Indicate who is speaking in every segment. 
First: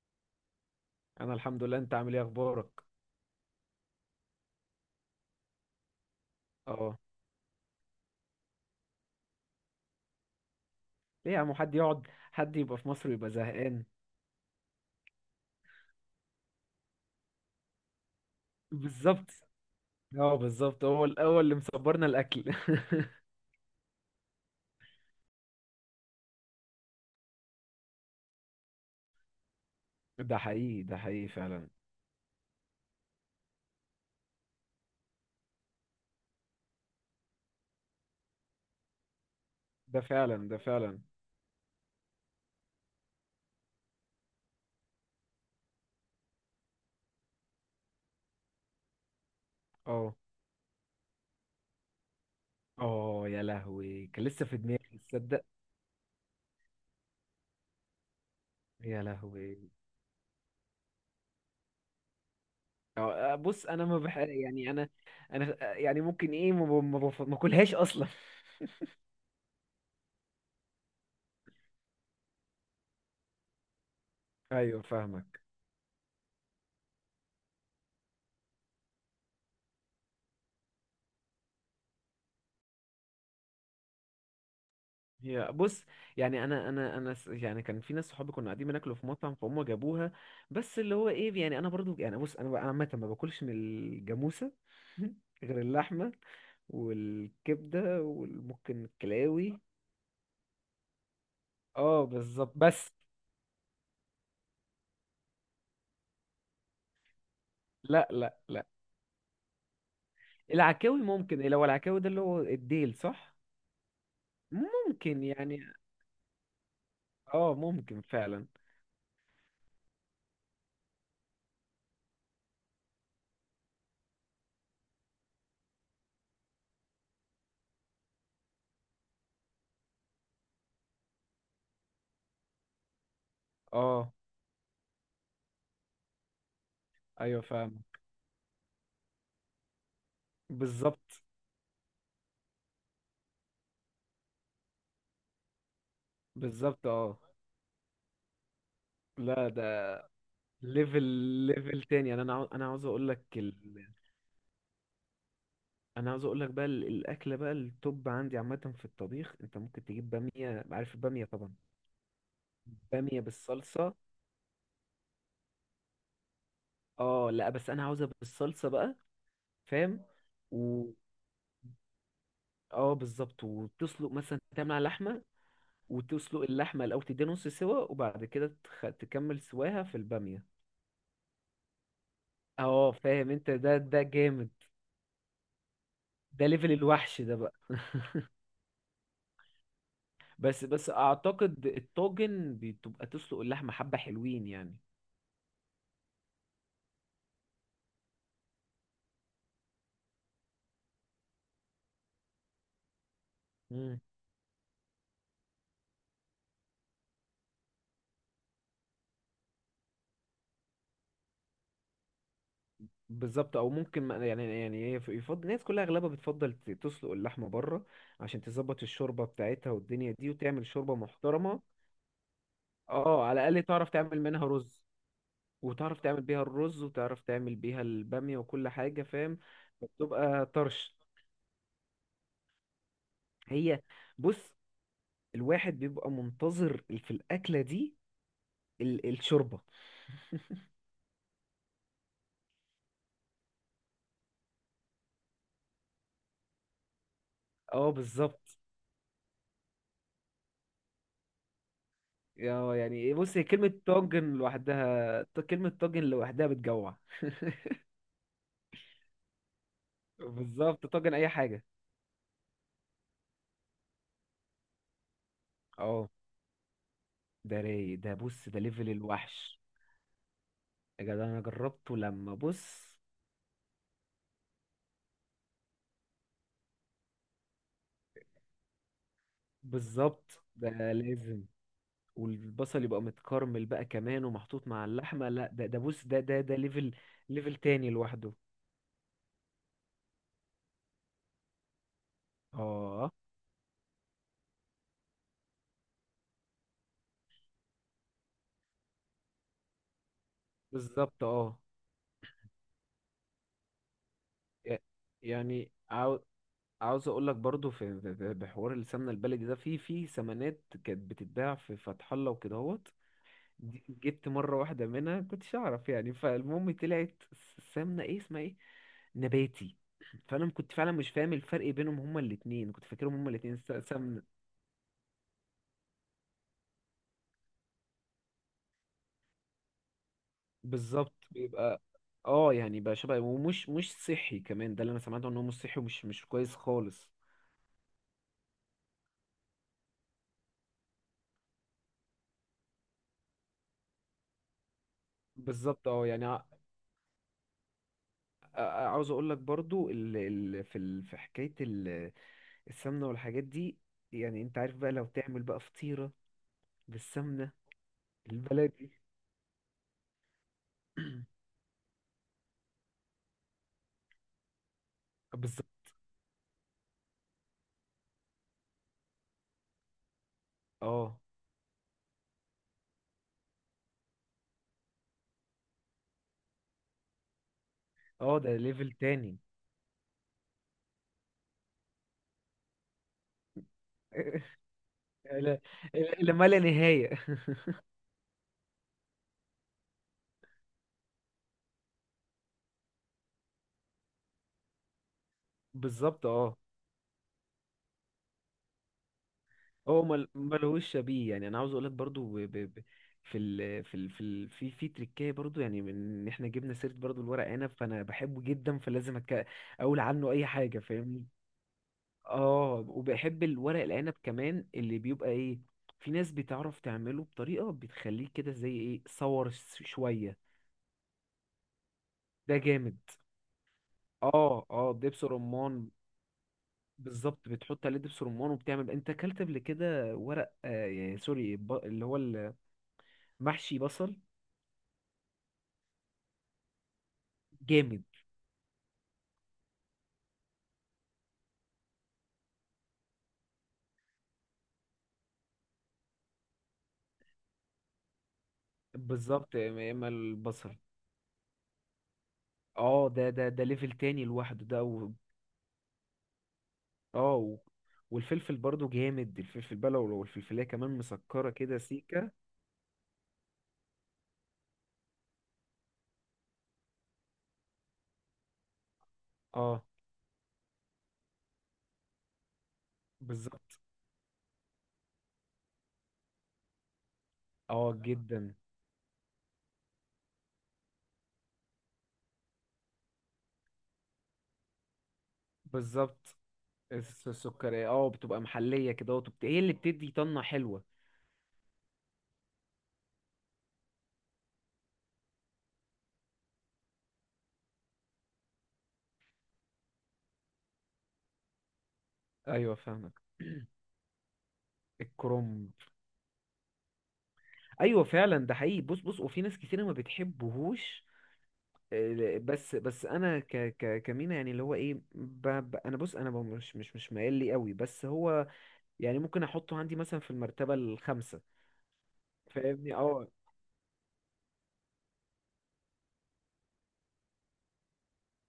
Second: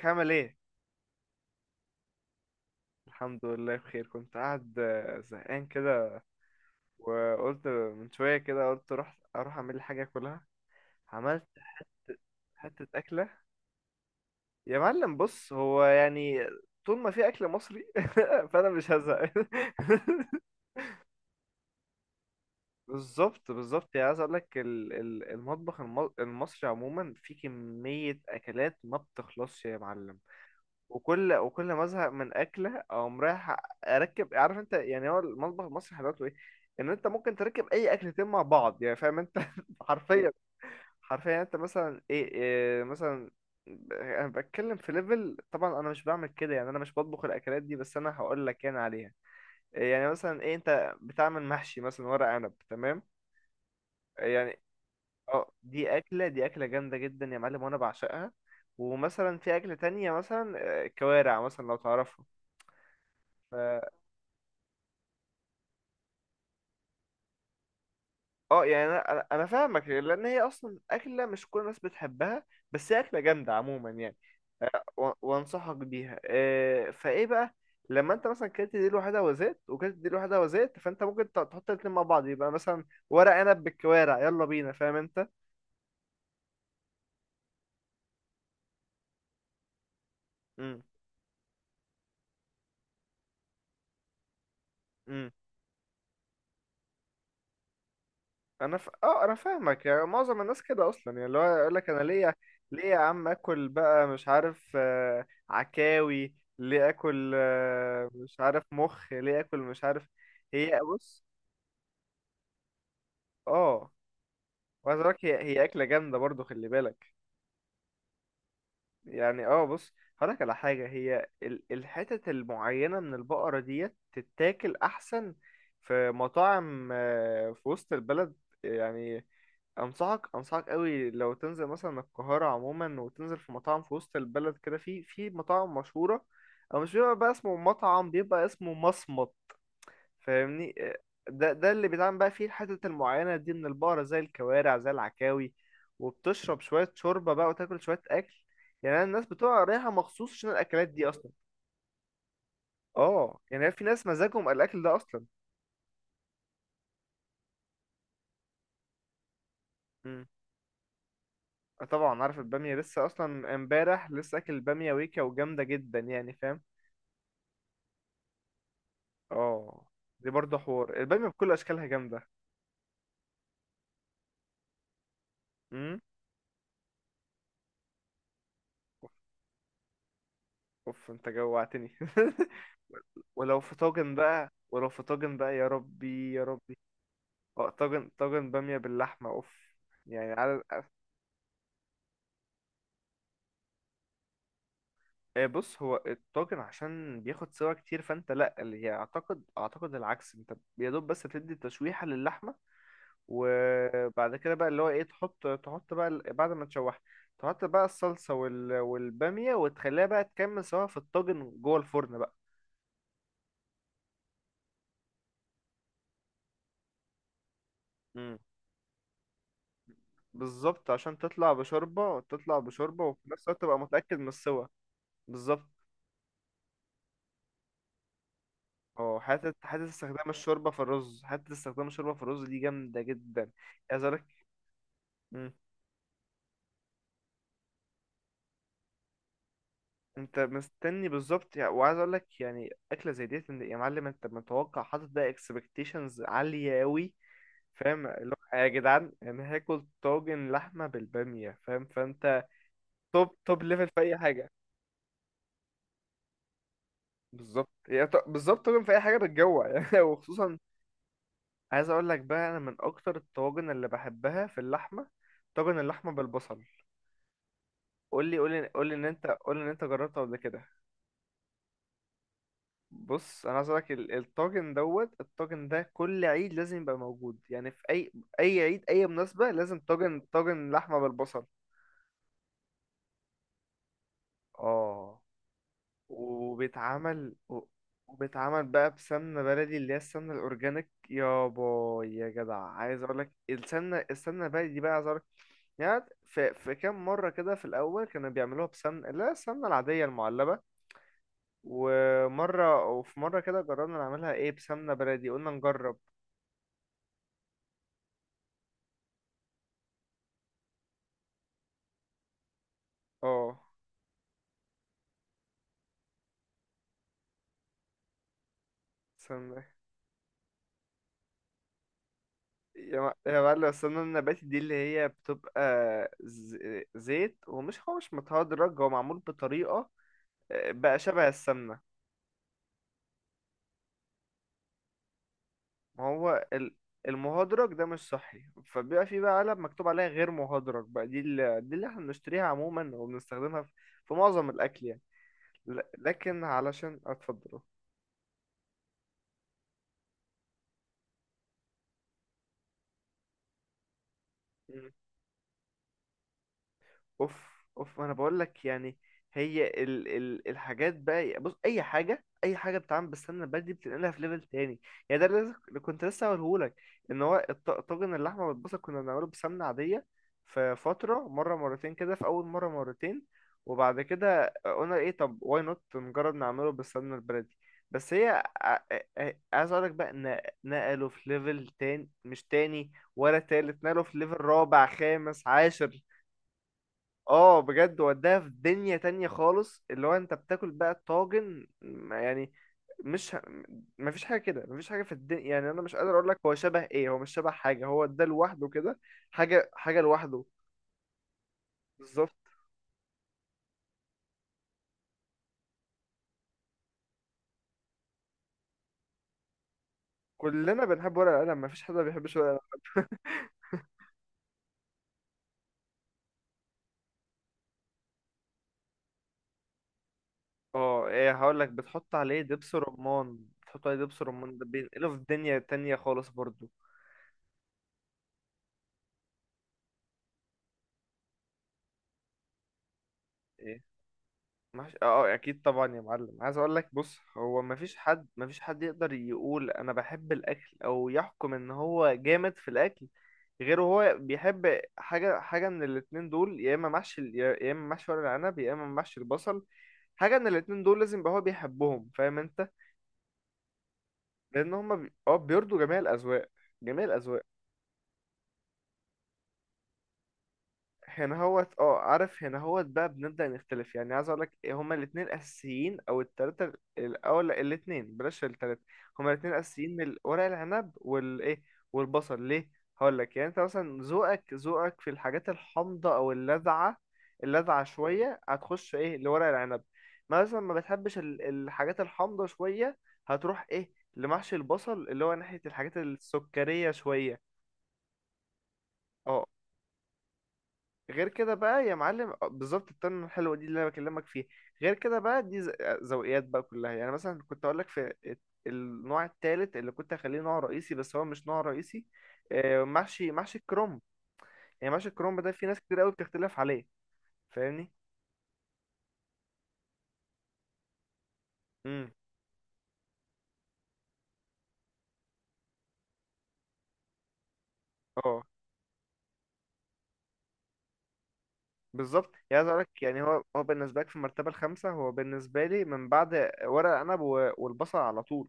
Speaker 1: ازيك عامل ايه؟
Speaker 2: انا الحمد لله، انت عامل ايه؟ اخبارك.
Speaker 1: الحمد لله بخير كنت قاعد زهقان كده.
Speaker 2: اه.
Speaker 1: وقلت من شوية كده، قلت اروح اعمل لي حاجة اكلها.
Speaker 2: ليه يا
Speaker 1: عملت
Speaker 2: عم؟ حد يقعد، حد يبقى
Speaker 1: حتة
Speaker 2: في مصر
Speaker 1: أكلة.
Speaker 2: ويبقى زهقان؟
Speaker 1: يا معلم بص هو يعني طول ما في أكل مصري فأنا مش
Speaker 2: بالظبط.
Speaker 1: هزهق.
Speaker 2: اه بالظبط، هو الاول اللي مصبرنا الاكل.
Speaker 1: بالظبط، بالظبط. يعني عايز اقول لك المطبخ المصري عموما فيه كمية أكلات ما بتخلصش يا معلم.
Speaker 2: ده حقيقي، ده حقيقي
Speaker 1: وكل
Speaker 2: فعلا.
Speaker 1: ما ازهق من اكله اقوم رايح اركب. عارف انت يعني هو المطبخ المصري حلاوته ايه؟ ان انت ممكن تركب اي اكلتين مع بعض، يعني فاهم انت؟
Speaker 2: ده
Speaker 1: حرفيا.
Speaker 2: فعلا ده فعلا.
Speaker 1: حرفيا يعني انت مثلا إيه مثلا؟ انا بتكلم في ليفل، طبعا انا مش بعمل كده، يعني انا مش بطبخ الاكلات دي، بس انا هقول لك يعني عليها. يعني
Speaker 2: اه.
Speaker 1: مثلا ايه، انت بتعمل محشي مثلا ورق عنب تمام.
Speaker 2: اه يا لهوي، كان لسه في
Speaker 1: يعني
Speaker 2: دماغي، تصدق؟
Speaker 1: اه، دي اكله، دي اكله جامده جدا يا معلم، وانا بعشقها.
Speaker 2: يا
Speaker 1: ومثلا في
Speaker 2: لهوي.
Speaker 1: اكله تانية مثلا كوارع مثلا، لو تعرفها.
Speaker 2: بص انا ما بح، يعني انا يعني ممكن ايه، ما ب- ما بف- ما باكلهاش اصلا.
Speaker 1: اه، يعني انا أنا فاهمك، لان هي اصلا اكله مش كل الناس بتحبها، بس هي اكله جامده عموما يعني.
Speaker 2: ايوه فاهمك.
Speaker 1: وانصحك بيها. فايه بقى؟ لما انت مثلا كلت دي لوحدها وزيت، وكلت دي لوحدها وزيت، فانت ممكن تحط الاتنين مع بعض، يبقى مثلا ورق عنب بالكوارع، يلا بينا، فاهم انت؟
Speaker 2: هي بص، يعني كان في ناس صحابي كنا قاعدين بناكلوا في مطعم، فهم جابوها. بس اللي هو ايه، يعني انا برضو، يعني بص انا بقى عامه ما باكلش من الجاموسه.
Speaker 1: امم،
Speaker 2: غير اللحمه والكبده
Speaker 1: انا
Speaker 2: وممكن
Speaker 1: ف... اه انا
Speaker 2: الكلاوي.
Speaker 1: فاهمك. يعني معظم الناس كده اصلا، يعني اللي هو يقول لك انا
Speaker 2: اه
Speaker 1: ليه؟
Speaker 2: بالظبط
Speaker 1: ليه
Speaker 2: بس.
Speaker 1: يا عم اكل بقى مش عارف عكاوي، ليه اكل
Speaker 2: لا لا
Speaker 1: مش عارف
Speaker 2: لا.
Speaker 1: مخ، ليه اكل مش عارف. هي
Speaker 2: العكاوي
Speaker 1: بص،
Speaker 2: ممكن إيه، لو العكاوي ده اللي هو الديل صح؟
Speaker 1: اه، وعايز اقول
Speaker 2: ممكن
Speaker 1: لك هي،
Speaker 2: يعني.
Speaker 1: هي اكله جامده برضو، خلي بالك
Speaker 2: اه ممكن فعلا.
Speaker 1: يعني. اه بص، هقول لك على حاجه. هي الحتت المعينه من البقره ديت تتاكل احسن في مطاعم في وسط البلد يعني. انصحك، انصحك قوي لو تنزل مثلا القاهره عموما، وتنزل في مطاعم في
Speaker 2: اه
Speaker 1: وسط البلد كده، في مطاعم مشهوره، او مش بيبقى بقى
Speaker 2: ايوه
Speaker 1: اسمه
Speaker 2: فاهم.
Speaker 1: مطعم، بيبقى اسمه مصمت. فاهمني
Speaker 2: بالظبط.
Speaker 1: ده، ده اللي بيتعمل بقى فيه الحتت المعينه دي من البقره، زي الكوارع، زي العكاوي. وبتشرب
Speaker 2: بالظبط
Speaker 1: شويه
Speaker 2: اه.
Speaker 1: شوربه بقى، وتاكل شويه اكل، يعني. أنا الناس
Speaker 2: لا
Speaker 1: بتبقى
Speaker 2: ده
Speaker 1: رايحه مخصوص عشان الاكلات
Speaker 2: ليفل
Speaker 1: دي اصلا.
Speaker 2: ليفل تاني، يعني انا عاوز اقول لك
Speaker 1: اه يعني في ناس مزاجهم الاكل ده اصلا.
Speaker 2: انا عاوز اقول لك بقى الاكله بقى التوب عندي عامه في الطبيخ. انت ممكن تجيب
Speaker 1: مم.
Speaker 2: باميه، عارف الباميه طبعا؟
Speaker 1: طبعا عارف الباميه، لسه
Speaker 2: باميه
Speaker 1: اصلا
Speaker 2: بالصلصه.
Speaker 1: امبارح لسه اكل باميه ويكا، وجامده جدا يعني، فاهم.
Speaker 2: اه لا بس انا عاوزها بالصلصه بقى.
Speaker 1: اه،
Speaker 2: فاهم.
Speaker 1: دي برضه
Speaker 2: و
Speaker 1: حوار البامية بكل اشكالها جامدة.
Speaker 2: اه بالظبط، وتسلق مثلا تعمل على لحمه.
Speaker 1: امم،
Speaker 2: وتسلق اللحمه الاول، تديها نص سوا وبعد كده
Speaker 1: اوف،
Speaker 2: تكمل سواها في الباميه.
Speaker 1: أوف، انت جوعتني.
Speaker 2: اه فاهم انت،
Speaker 1: ولو في
Speaker 2: ده
Speaker 1: طاجن
Speaker 2: جامد.
Speaker 1: بقى، ولو في طاجن بقى، يا ربي يا
Speaker 2: ده ليفل
Speaker 1: ربي.
Speaker 2: الوحش ده بقى.
Speaker 1: اه طاجن، طاجن بامية باللحمة، اوف. يعني على
Speaker 2: بس بس اعتقد الطاجن بتبقى تسلق اللحمه حبه حلوين يعني.
Speaker 1: بص، هو الطاجن عشان بياخد سوا كتير، فانت لا، اللي هي اعتقد العكس، انت يا دوب بس تدي تشويحة للحمة،
Speaker 2: مم.
Speaker 1: وبعد كده بقى اللي هو ايه، تحط بقى بعد ما تشوح تحط بقى الصلصة والبامية، وتخليها بقى تكمل سوا في الطاجن جوه الفرن بقى.
Speaker 2: بالظبط. او ممكن يعني يعني هي يفضل الناس كلها اغلبها بتفضل تسلق اللحمه بره،
Speaker 1: مم.
Speaker 2: عشان تظبط الشوربه بتاعتها والدنيا دي، وتعمل
Speaker 1: بالظبط،
Speaker 2: شوربه
Speaker 1: عشان تطلع
Speaker 2: محترمه.
Speaker 1: بشوربة، تطلع بشوربة، وفي
Speaker 2: اه
Speaker 1: نفس
Speaker 2: على
Speaker 1: الوقت
Speaker 2: الاقل
Speaker 1: تبقى
Speaker 2: تعرف
Speaker 1: متأكد
Speaker 2: تعمل
Speaker 1: من
Speaker 2: منها
Speaker 1: السوا.
Speaker 2: رز،
Speaker 1: بالظبط
Speaker 2: وتعرف تعمل بيها الرز وتعرف تعمل بيها الباميه وكل حاجه
Speaker 1: اه،
Speaker 2: فاهم؟
Speaker 1: حتة، حتة استخدام
Speaker 2: فبتبقى
Speaker 1: الشوربة في
Speaker 2: طرش.
Speaker 1: الرز، حتة استخدام الشوربة في الرز دي جامدة جدا.
Speaker 2: هي
Speaker 1: عايز اقولك،
Speaker 2: بص،
Speaker 1: مم.
Speaker 2: الواحد بيبقى منتظر في الاكله دي الشوربه.
Speaker 1: انت مستني بالظبط يعني. وعايز اقولك يعني أكلة زي ديت، يا معلم انت متوقع، حاطط ده اكسبكتيشنز عالية أوي.
Speaker 2: اه
Speaker 1: فاهم اللي هو
Speaker 2: بالظبط.
Speaker 1: يا جدعان، يعني هاكل طاجن لحمة بالبامية، فاهم، فانت
Speaker 2: اه يعني إيه،
Speaker 1: توب،
Speaker 2: بص هي
Speaker 1: توب
Speaker 2: كلمة
Speaker 1: ليفل في أي
Speaker 2: طاجن
Speaker 1: حاجة.
Speaker 2: لوحدها، كلمة طاجن لوحدها بتجوع.
Speaker 1: بالظبط، بالظبط طبعا في اي حاجه بتجوع يعني وخصوصا
Speaker 2: بالظبط، طاجن أي حاجة.
Speaker 1: عايز اقول لك بقى، انا من اكتر الطواجن اللي بحبها في اللحمه، طاجن
Speaker 2: اه
Speaker 1: اللحمه بالبصل.
Speaker 2: ده رايق، ده بص ده
Speaker 1: قول
Speaker 2: ليفل
Speaker 1: لي ان انت، قول
Speaker 2: الوحش.
Speaker 1: لي ان انت جربته قبل كده.
Speaker 2: يا جدع أنا جربته، لما بص.
Speaker 1: بص انا عايز اقول لك الطاجن دوت، الطاجن ده كل عيد لازم يبقى موجود، يعني في اي عيد، اي مناسبه، لازم طاجن،
Speaker 2: بالظبط
Speaker 1: طاجن
Speaker 2: ده
Speaker 1: لحمه
Speaker 2: لازم.
Speaker 1: بالبصل.
Speaker 2: والبصل يبقى متكرمل بقى كمان ومحطوط مع
Speaker 1: اه
Speaker 2: اللحمة. لا ده ده بص ده ليفل،
Speaker 1: وبيتعمل
Speaker 2: ليفل تاني لوحده.
Speaker 1: وبيتعمل بقى بسمنة بلدي، اللي هي السمنة الأورجانيك، يا باي يا جدع. عايز
Speaker 2: اه
Speaker 1: أقولك السمنة، السمنة البلدي بقى، عايز أقولك. يعني في كام مرة كده في الأول كانوا بيعملوها بسمنة، لا، السمنة العادية المعلبة.
Speaker 2: بالظبط. اه
Speaker 1: ومرة وفي مرة كده جربنا نعملها إيه،
Speaker 2: ي-
Speaker 1: بسمنة بلدي، قلنا
Speaker 2: يعني
Speaker 1: نجرب.
Speaker 2: عاو- عاوز اقول لك برضو في بحوار السمنه البلدي ده، في في سمنات كانت بتتباع في فتح الله وكدهوت.
Speaker 1: اه
Speaker 2: دي جبت مره واحده منها، كنتش اعرف يعني، فالمهم طلعت السمنه ايه اسمها ايه،
Speaker 1: سمنة.
Speaker 2: نباتي. كنت فعلا مش فاهم الفرق بينهم، هما الاتنين كنت فاكرهم هما
Speaker 1: يا
Speaker 2: الاتنين
Speaker 1: معلم السمنة
Speaker 2: سمنه.
Speaker 1: النباتي دي، اللي هي بتبقى ز- زيت، ومش هو مش متهدرج، هو معمول بطريقة بقى
Speaker 2: بالظبط
Speaker 1: شبه
Speaker 2: بيبقى.
Speaker 1: السمنة.
Speaker 2: اه يعني بقى شبه، ومش مش صحي كمان، ده اللي انا سمعته، ان هو مش صحي
Speaker 1: ما
Speaker 2: ومش مش
Speaker 1: هو
Speaker 2: كويس خالص.
Speaker 1: المهدرج ده مش صحي، فبيبقى في بقى علب مكتوب عليها غير مهدرج بقى، دي دي اللي احنا بنشتريها عموما، وبنستخدمها في معظم الأكل يعني.
Speaker 2: بالظبط. اه يعني
Speaker 1: لكن
Speaker 2: ع-
Speaker 1: علشان اتفضل.
Speaker 2: ع- عاوز اقول لك برضو في في حكايه السمنة والحاجات دي. يعني انت عارف بقى لو تعمل بقى فطيرة
Speaker 1: اوف،
Speaker 2: بالسمنة
Speaker 1: اوف، انا بقول لك
Speaker 2: البلدي.
Speaker 1: يعني هي ال ال الحاجات بقى، بص، اي حاجه، اي حاجه بتتعمل بالسمنه البلدي بتنقلها في ليفل تاني يعني. ده اللي
Speaker 2: بالظبط
Speaker 1: اللي كنت لسه هقوله لك. ان هو طاجن اللحمه والبصل كنا بنعمله بسمنه عاديه في
Speaker 2: اه.
Speaker 1: فتره، مره مرتين كده، في اول مره مرتين، وبعد كده قلنا ايه، طب واي نوت نجرب نعمله بالسمنه البلدي. بس هي
Speaker 2: اه
Speaker 1: ع-
Speaker 2: ده
Speaker 1: ع-
Speaker 2: ليفل
Speaker 1: ع-
Speaker 2: تاني.
Speaker 1: عايز اقول لك بقى ان نقله في ليفل تاني، مش تاني ولا تالت، نقله في ليفل رابع، خامس،
Speaker 2: لا،
Speaker 1: عاشر.
Speaker 2: لما لا نهاية.
Speaker 1: اه بجد، وداها في دنيا تانية خالص، اللي هو انت بتاكل بقى طاجن ما يعني، مش ه... مفيش حاجة كده، مفيش حاجة في الدنيا، يعني انا مش قادر
Speaker 2: بالظبط
Speaker 1: اقول لك هو
Speaker 2: اه.
Speaker 1: شبه ايه، هو مش شبه حاجة، هو ده لوحده كده، حاجة، حاجة
Speaker 2: هو
Speaker 1: لوحده.
Speaker 2: ملهوش شبيه، يعني انا عاوز اقول لك برضو
Speaker 1: بالظبط.
Speaker 2: في في في تريكايه برضو، يعني من إن احنا جبنا سيره برضو الورق عنب، فانا بحبه جدا فلازم اقول عنه اي حاجه،
Speaker 1: كلنا بنحب
Speaker 2: فاهمني؟
Speaker 1: ورق القلم، مفيش حد ما بيحبش ورق القلم.
Speaker 2: اه وبحب الورق العنب كمان، اللي بيبقى ايه، في ناس بتعرف تعمله بطريقة بتخليه كده زي ايه، شوية.
Speaker 1: اه ايه، هقول لك، بتحط عليه
Speaker 2: ده
Speaker 1: دبس
Speaker 2: جامد.
Speaker 1: رمان، بتحط عليه دبس
Speaker 2: اه
Speaker 1: رمان، ده
Speaker 2: اه
Speaker 1: بينقله
Speaker 2: دبس
Speaker 1: في دنيا
Speaker 2: رمان.
Speaker 1: تانية خالص برضو.
Speaker 2: بالظبط، بتحط عليه دبس رمان. وبتعمل انت اكلت قبل كده ورق آه يعني سوري، اللي هو المحشي بصل.
Speaker 1: مش... اه اكيد طبعا يا معلم. عايز اقول لك، بص هو مفيش
Speaker 2: جامد.
Speaker 1: حد، مفيش حد يقدر يقول انا بحب الاكل، او يحكم ان هو جامد في الاكل، غير هو بيحب حاجه، حاجه من الاتنين دول، يا اما محشي يا اما محشي ورق العنب، يا اما محشي
Speaker 2: بالظبط
Speaker 1: البصل.
Speaker 2: يا اما
Speaker 1: حاجه من
Speaker 2: البصل.
Speaker 1: الاتنين دول لازم يبقى هو بيحبهم، فاهم انت؟
Speaker 2: اه ده ليفل تاني لوحده
Speaker 1: لان
Speaker 2: ده.
Speaker 1: هما
Speaker 2: و
Speaker 1: اه بيرضوا جميع الاذواق، جميع
Speaker 2: اه
Speaker 1: الاذواق.
Speaker 2: و والفلفل برضو جامد، الفلفل بلو، والفلفلية كمان
Speaker 1: هنا
Speaker 2: مسكرة
Speaker 1: هوت،
Speaker 2: كده
Speaker 1: اه
Speaker 2: سيكة.
Speaker 1: عارف، هنا هوت بقى بنبدأ نختلف. يعني عايز اقولك إيه، هما الاتنين اساسيين، او التلاتة او لا، الاتنين، بلاش التلاتة. هما الاتنين
Speaker 2: اه
Speaker 1: اساسيين، من ورق العنب والايه، والبصل. ليه؟ هقولك، يعني انت
Speaker 2: بالظبط.
Speaker 1: مثلا ذوقك، ذوقك في الحاجات الحامضة او اللاذعة، اللاذعة
Speaker 2: اه
Speaker 1: شوية،
Speaker 2: جدا.
Speaker 1: هتخش ايه لورق العنب. مثلا ما بتحبش الحاجات الحامضة شوية، هتروح ايه لمحشي البصل، اللي هو ناحية الحاجات
Speaker 2: بالظبط،
Speaker 1: السكرية شوية.
Speaker 2: السكرية اه بتبقى محلية كده،
Speaker 1: اه
Speaker 2: وبت- هي اللي بتدي طنة حلوة.
Speaker 1: غير كده بقى يا معلم بالظبط، التونه الحلوه دي اللي انا بكلمك فيها. غير كده بقى دي ذوقيات بقى كلها. يعني مثلا كنت اقول لك في النوع التالت اللي كنت هخليه نوع رئيسي، بس هو مش نوع رئيسي.
Speaker 2: ايوه فاهمك.
Speaker 1: محشي، محشي الكرنب. يعني محشي الكرنب ده في
Speaker 2: الكرنب.
Speaker 1: ناس كتير قوي بتختلف عليه، فاهمني.
Speaker 2: ايوه فعلا ده حقيقي، بص بص وفي ناس كتيرة ما بتحبهوش.
Speaker 1: امم،
Speaker 2: بس بس انا ك كمينا يعني اللي هو ايه ب انا بص انا مش مايل لي قوي بس
Speaker 1: اه
Speaker 2: هو يعني ممكن احطه عندي مثلا في المرتبة الخامسة.
Speaker 1: بالظبط. يعني عايز اقول
Speaker 2: فاهمني؟
Speaker 1: لك، يعني
Speaker 2: اه.
Speaker 1: هو بالنسبه لك في المرتبه الخامسه، هو بالنسبه لي من بعد ورق عنب والبصل على طول،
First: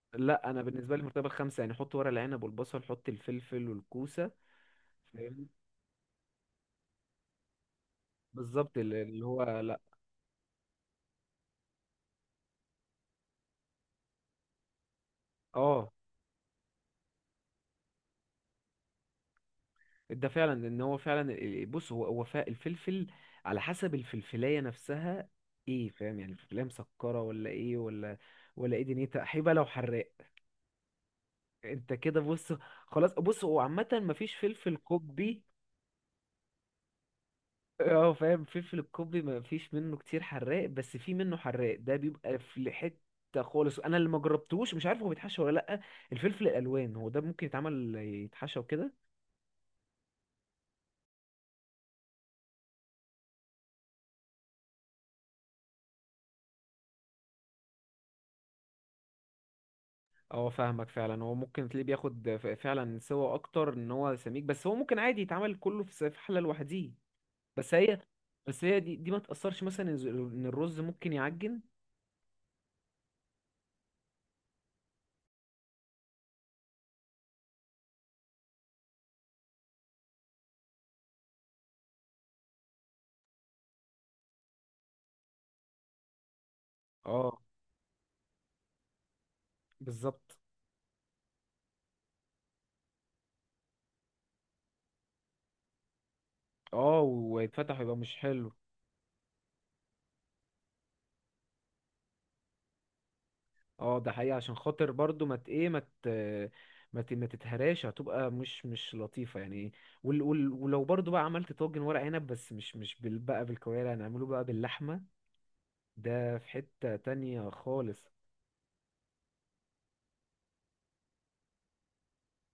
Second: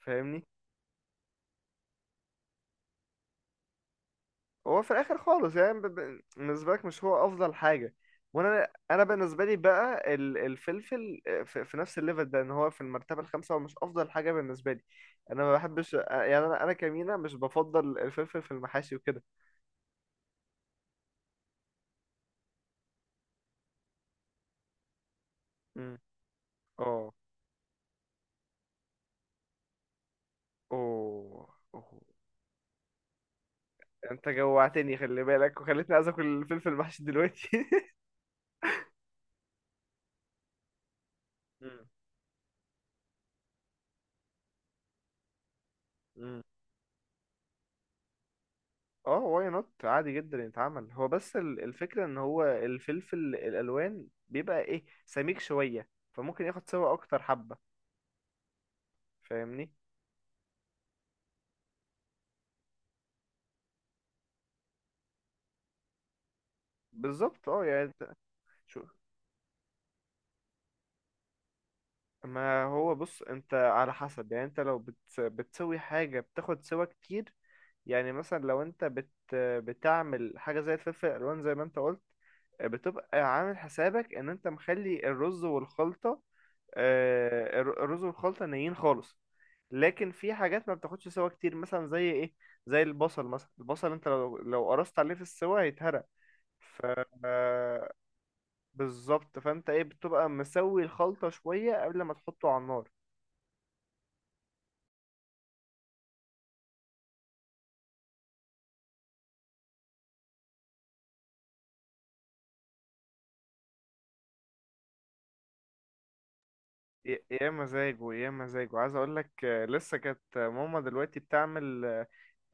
Speaker 1: فاهمني.
Speaker 2: لا انا بالنسبة لي المرتبة الخامسة يعني، حط ورق العنب والبصل، حط الفلفل والكوسة.
Speaker 1: هو في الاخر
Speaker 2: فاهمني؟
Speaker 1: خالص يعني، بالنسبه لك مش هو افضل حاجه.
Speaker 2: بالظبط، اللي
Speaker 1: انا
Speaker 2: اللي هو
Speaker 1: بالنسبه لي
Speaker 2: لا.
Speaker 1: بقى الفلفل في نفس الليفل ده، ان هو في المرتبه الخامسه، هو مش افضل حاجه بالنسبه لي. انا ما
Speaker 2: اه
Speaker 1: بحبش، يعني انا كمينة مش بفضل الفلفل في المحاشي وكده.
Speaker 2: ده فعلا، ان هو فعلا بص هو الفلفل على حسب الفلفلايه نفسها. ايه،
Speaker 1: مم.
Speaker 2: فاهم يعني الفلفلايه
Speaker 1: اه،
Speaker 2: مسكره ولا ايه ولا ولا ايه، دنيتها حيبه لو حراق.
Speaker 1: اوه، اوه.
Speaker 2: انت كده بص. خلاص بص هو عامه
Speaker 1: انت
Speaker 2: مفيش فلفل
Speaker 1: جوعتني، خلي
Speaker 2: قبي.
Speaker 1: بالك، وخليتني عايز اكل الفلفل المحشي دلوقتي.
Speaker 2: اه فاهم، فلفل القبي مفيش منه كتير حراق، بس في منه حراق
Speaker 1: مم.
Speaker 2: ده بيبقى في حته خالص، انا اللي ما جربتوش مش عارف هو بيتحشى ولا لا.
Speaker 1: مم.
Speaker 2: الفلفل الالوان هو ده ممكن يتعمل يتحشى وكده.
Speaker 1: اه، واي نوت عادي جدا يتعمل هو. بس الفكرة ان هو الفلفل الالوان بيبقى ايه، سميك شوية، فممكن ياخد سوا اكتر حبة، فاهمني.
Speaker 2: اه فاهمك فعلا، هو ممكن تلاقيه بياخد فعلا سوا اكتر، ان هو سميك، بس هو ممكن عادي يتعمل كله في في حله لوحديه.
Speaker 1: بالظبط اه،
Speaker 2: بس
Speaker 1: يعني
Speaker 2: هي، بس هي
Speaker 1: شو-
Speaker 2: دي, دي ما تاثرش مثلا ان إن الرز ممكن يعجن.
Speaker 1: ما هو بص، انت على حسب، يعني انت لو بتسوي حاجة بتاخد سوا كتير. يعني مثلا لو انت بتعمل حاجة زي الفلفل الالوان زي ما انت قلت، بتبقى عامل حسابك ان انت مخلي الرز والخلطة،
Speaker 2: اه
Speaker 1: الرز والخلطة نيين خالص. لكن في
Speaker 2: بالظبط.
Speaker 1: حاجات ما بتاخدش سوا كتير، مثلا زي ايه، زي البصل مثلا. البصل انت لو قرصت عليه في السوا هيتهرق. ف
Speaker 2: اه ويتفتح
Speaker 1: آه،
Speaker 2: يبقى مش حلو.
Speaker 1: بالظبط، فانت ايه، بتبقى مسوي الخلطة شوية قبل ما تحطه على النار.
Speaker 2: اه ده حقيقه، عشان خاطر برضو ما مت ايه ما مت ما ت- ما تتهراش، هتبقى مش مش لطيفه يعني. وال وال ولو برضو بقى عملت طاجن ورق عنب بس مش مش بال بقى بالكوارع، هنعمله بقى باللحمه، ده في حته
Speaker 1: يا
Speaker 2: تانية خالص.
Speaker 1: مزاجه، يا مزاجه. عايز اقول لك لسه كانت ماما دلوقتي بتعمل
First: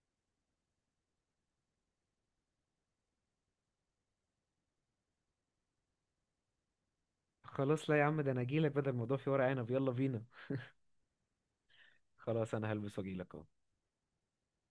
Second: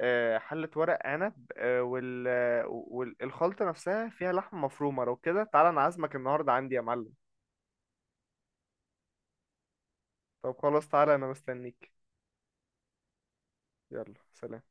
Speaker 1: حلة ورق عنب، والخلطة نفسها فيها لحمة مفرومة. لو كده تعالى، انا عازمك النهاردة عندي يا معلم.
Speaker 2: خلاص لا يا عم، ده انا اجيلك، بدل الموضوع في ورق عنب يلا بينا.
Speaker 1: طب خلاص تعالى، انا مستنيك.
Speaker 2: خلاص انا هلبس واجيلك اهو.
Speaker 1: يلا سلام.